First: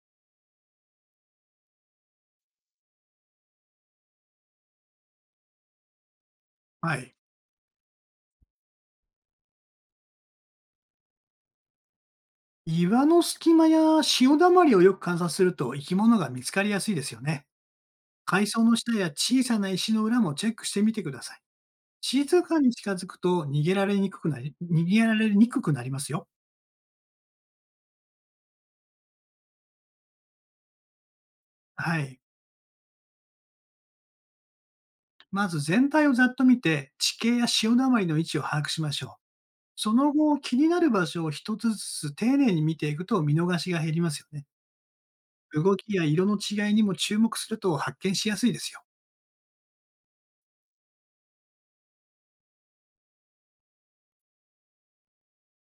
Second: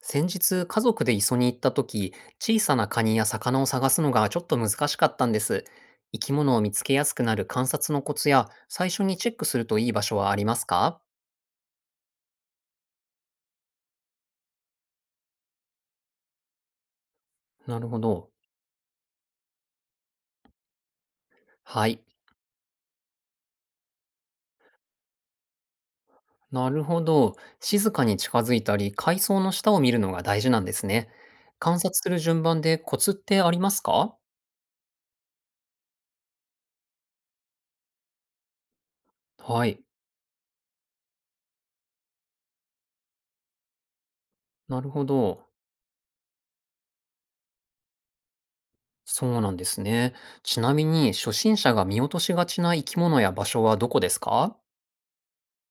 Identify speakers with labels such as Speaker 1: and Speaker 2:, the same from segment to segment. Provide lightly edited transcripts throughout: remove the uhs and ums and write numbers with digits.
Speaker 1: 先日、家族で磯に行った時、小さなカニや魚を探すのがちょっと難しかったんです。生き物を見つけ
Speaker 2: は
Speaker 1: やす
Speaker 2: い。
Speaker 1: くなる観察のコツや、最初にチェックするといい場所はありますか？
Speaker 2: 岩の隙間や潮だまりをよく観察すると生き物が見つかりやすいですよね。
Speaker 1: なるほど。
Speaker 2: 海藻の下や小さな石の裏もチェックしてみてください。
Speaker 1: はい。
Speaker 2: 静かに近づくと逃げられにくくなりますよ。
Speaker 1: なるほど。静かに近づいたり、海藻の下を見るのが大事なんですね。観察
Speaker 2: は
Speaker 1: する
Speaker 2: い。
Speaker 1: 順番でコツってありますか？
Speaker 2: まず全体をざっと見て、地形や潮だまりの位置を把握しましょう。
Speaker 1: はい。
Speaker 2: その後、気になる場所を一つずつ丁寧に見ていくと見逃しが減りますよね。
Speaker 1: なるほど。
Speaker 2: 動きや色の違いにも注目すると発見しやすいですよ。
Speaker 1: そうなんですね。ちなみに、初心者が見落としがちな生き物や場所はどこですか？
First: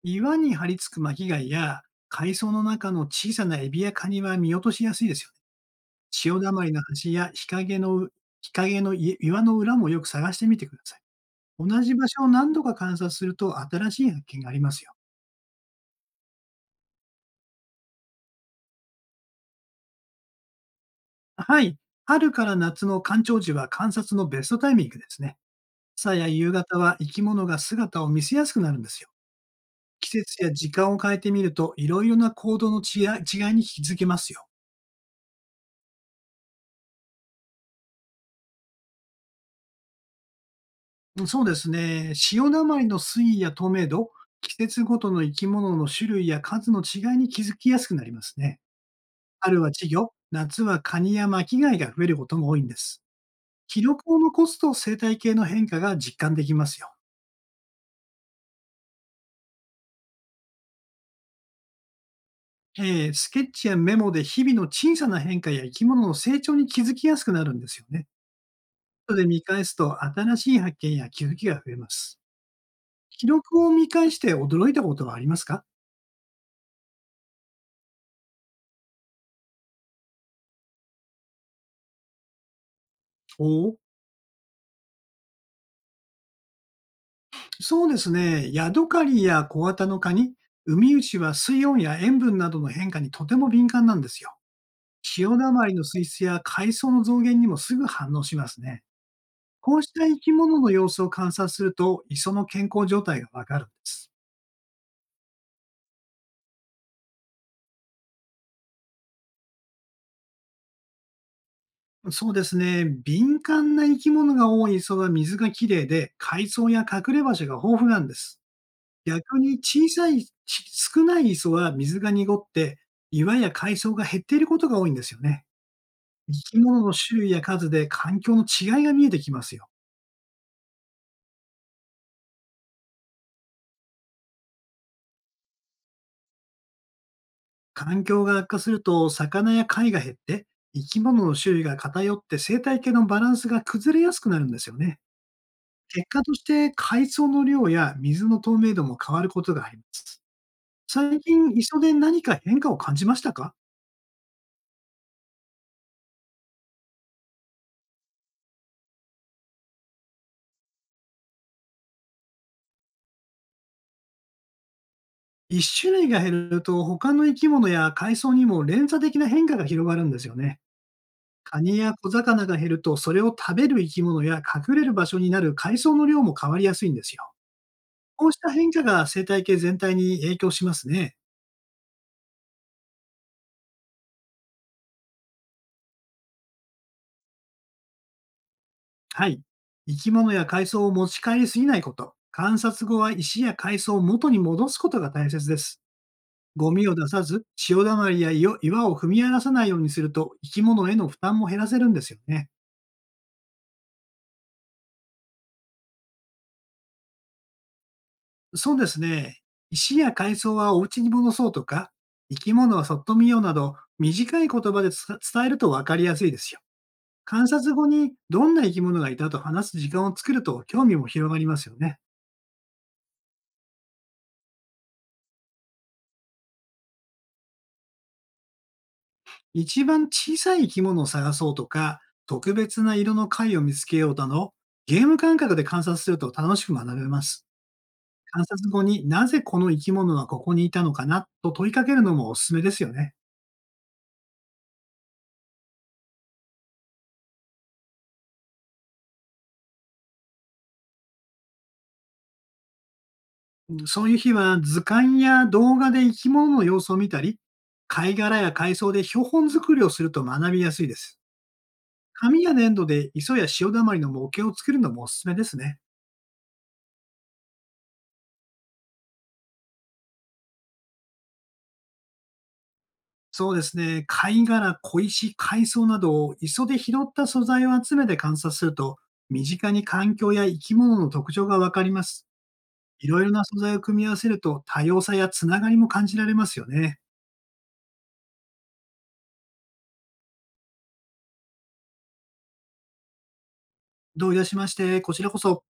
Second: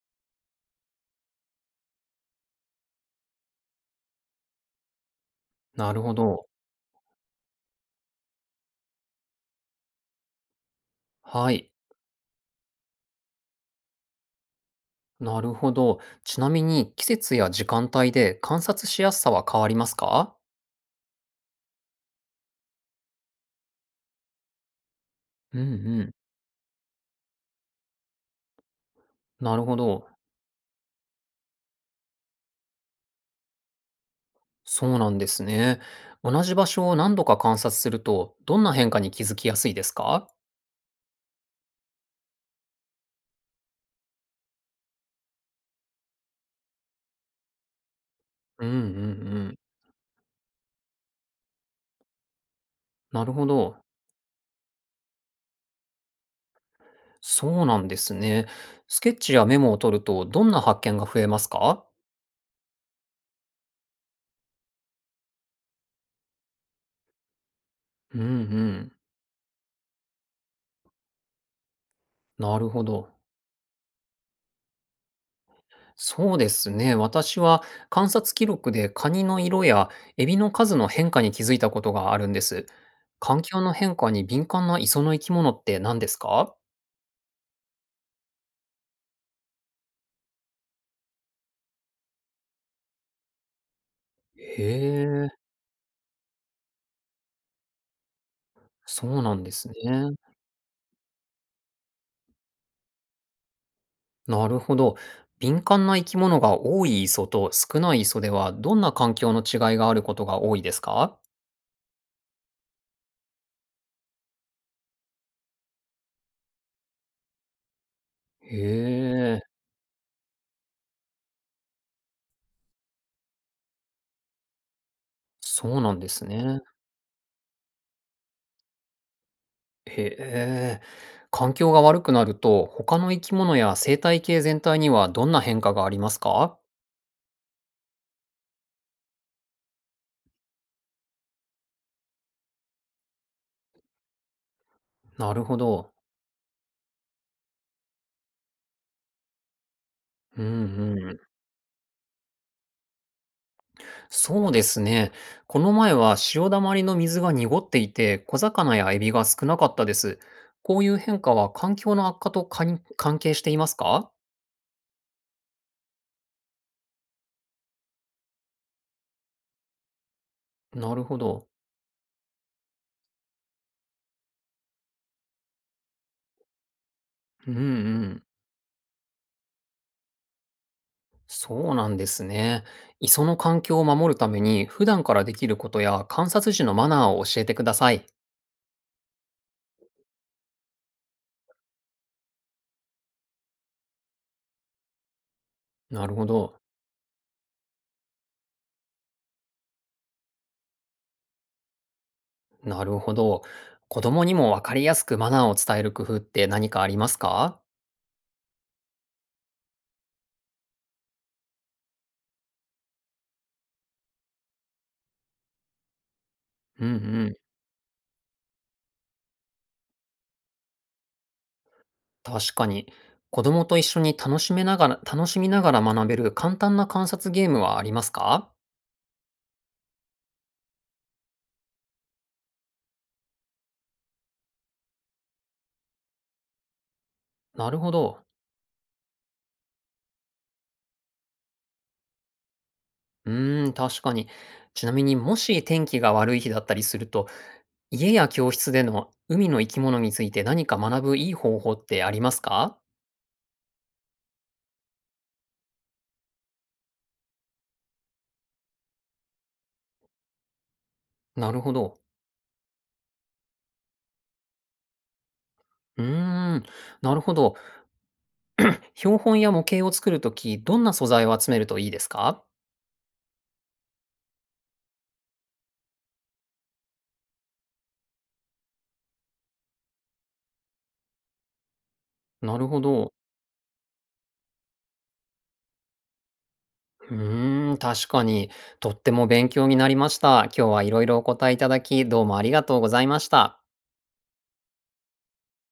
Speaker 2: 岩に張り付く巻貝や、海藻の中の小さなエビやカニは見落としやすいですよね。
Speaker 1: なるほ
Speaker 2: 潮
Speaker 1: ど。
Speaker 2: だまりの端や日陰のい岩の裏もよく探してみてください。
Speaker 1: はい。
Speaker 2: 同じ場所を何度か観察すると新しい発見がありますよ。
Speaker 1: なるほど。ちなみに季節や時間帯で観察しやすさは変わりますか？
Speaker 2: はい。春から夏の干潮時は観察のベストタイミングですね。
Speaker 1: うんう
Speaker 2: 朝
Speaker 1: ん。
Speaker 2: や夕方は生き物が姿を見せやすくなるんですよ。
Speaker 1: なるほ
Speaker 2: 季
Speaker 1: ど。
Speaker 2: 節や時間を変えてみると、いろいろな行動の違いに気づけますよ。
Speaker 1: そうなんですね。同じ場所を何度か観察すると、どんな変化に気づきやすいですか？
Speaker 2: うん、そうですね。潮だまりの水位や透明度、季節ごとの生き物の種類や数の違いに気づきやすくなりますね。
Speaker 1: うんうんうん。
Speaker 2: 春は稚魚、夏はカニや巻き貝が増えることも多いんです。
Speaker 1: なるほど。
Speaker 2: 記録を残すと生態系の変化が実感できますよ。
Speaker 1: そうなんですね。スケッチやメモを取ると、どんな発見が増えますか？
Speaker 2: スケッチやメモで日々の小さな変化や生き物の成長に気づきやすくなるんですよね。
Speaker 1: うんうん。
Speaker 2: 後で見返すと新しい発見や気づきが増えます。
Speaker 1: なるほど。
Speaker 2: 記録を見返して驚いたことはありますか？
Speaker 1: そうですね。私は観察記録でカニの色やエビの数の変化に気づいたことがあるんです。環
Speaker 2: お
Speaker 1: 境
Speaker 2: お
Speaker 1: の
Speaker 2: ー
Speaker 1: 変化に敏感な磯の生き物って何ですか？
Speaker 2: そうですね。ヤドカリや小型のカニ、ウミウシは水温や塩分などの変化にとても敏感なんですよ。
Speaker 1: へ
Speaker 2: 潮
Speaker 1: え、
Speaker 2: だまりの水質や海藻の増減にもすぐ反応しますね。
Speaker 1: そうなんですね。
Speaker 2: こうした生き物の様子を観察すると、磯の健康状態がわかるんです。
Speaker 1: なるほど。敏感な生き物が多い磯と少ない磯ではどんな環境の違いがあることが多いですか？
Speaker 2: そうですね。敏感な生き物が多い磯は水がきれいで、海藻や隠れ場所が豊富なんです。
Speaker 1: へ
Speaker 2: 逆
Speaker 1: え、
Speaker 2: に小さい、少ない磯は水が濁って、岩や海藻が減っていることが多いんですよね。
Speaker 1: そうなんです
Speaker 2: 生き
Speaker 1: ね。
Speaker 2: 物の種類や数で環境の違いが見えてきますよ。
Speaker 1: へえ。環境が悪くなると、他の生き物や生態系全体にはどんな変化がありますか？
Speaker 2: 環境が悪化すると、魚や貝が減って、生き物の種類が偏って生態系のバランスが崩れやすくなるんですよね。
Speaker 1: なるほど。
Speaker 2: 結果として、海藻の量や水の透明度も変わることがあります。
Speaker 1: うんう
Speaker 2: 最
Speaker 1: ん。
Speaker 2: 近、磯で何か変化を感じましたか？
Speaker 1: そうですね。この前は潮だまりの水が濁っていて、小魚やエビが少なかったです。こういう変化は環境の悪化とかん関係していますか？
Speaker 2: 一種類が減ると、他の生き物や海藻にも連鎖的な変化が広がるんですよね。
Speaker 1: なるほど。
Speaker 2: カニや小魚が減ると、それを食べる生き物や隠れる場所になる海藻の量も変わりやすいんですよ。
Speaker 1: うんうん。
Speaker 2: こうした変化が生態系全体に影響しますね。
Speaker 1: そうなんですね。磯の環境を守るために、普段からできることや観察時のマナーを教えてください。
Speaker 2: はい。生き物や海藻を持ち帰りすぎないこと。観察後は石や海藻を元に戻すことが大切です。
Speaker 1: なるほど。
Speaker 2: ゴミを出さず、潮だまりや岩を踏み荒らさないようにすると、生き物への負担も減らせるんですよね。
Speaker 1: なるほど。子供にも分かりやすくマナーを伝える工夫って何かありますか？
Speaker 2: そうですね。石や海藻はお家に戻そうとか、生き物はそっと見ようなど、短い言葉で伝えると分かりやすいですよ。
Speaker 1: うんうん。
Speaker 2: 観察後にどんな生き物がいたと話す時間を作ると興味も広がりますよね。
Speaker 1: 確かに。子供と一緒に楽しめながら、楽しみながら学べる簡単な観察ゲームはありますか？
Speaker 2: 一番小さい生き物を探そうとか、特別な色の貝を見つけようなど、ゲーム感覚で観察すると楽しく学べます。
Speaker 1: なるほど。
Speaker 2: 観察後になぜこの生き物はここにいたのかなと問いかけるのもおすすめですよね。
Speaker 1: うーん、確かに。ちなみにもし天気が悪い日だったりすると、家や教室での海の生き物について何か学ぶいい方法ってありますか？
Speaker 2: うん、そういう日は図鑑や動画で生き物の様子を見たり、貝殻や海藻で標本作りをすると学びやすいです。
Speaker 1: なるほど。
Speaker 2: 紙や粘土で磯や潮だまりの模型を作るのもおすすめですね。
Speaker 1: うーん、なるほど。標本や模型を作るとき、どんな素材を集めるといいですか？
Speaker 2: そうですね。貝殻、小石、海藻などを磯で拾った素材を集めて観察すると、身近に環境や生き物の特徴がわかります。
Speaker 1: なるほ
Speaker 2: い
Speaker 1: ど。
Speaker 2: ろいろな素材を組み合わせると、多様さやつながりも感じられますよね。
Speaker 1: うーん、確かに、とっても勉強になりました。今日はいろいろお答えいただき、どうもありがとうございました。
Speaker 2: どういたしまして、こちらこそ。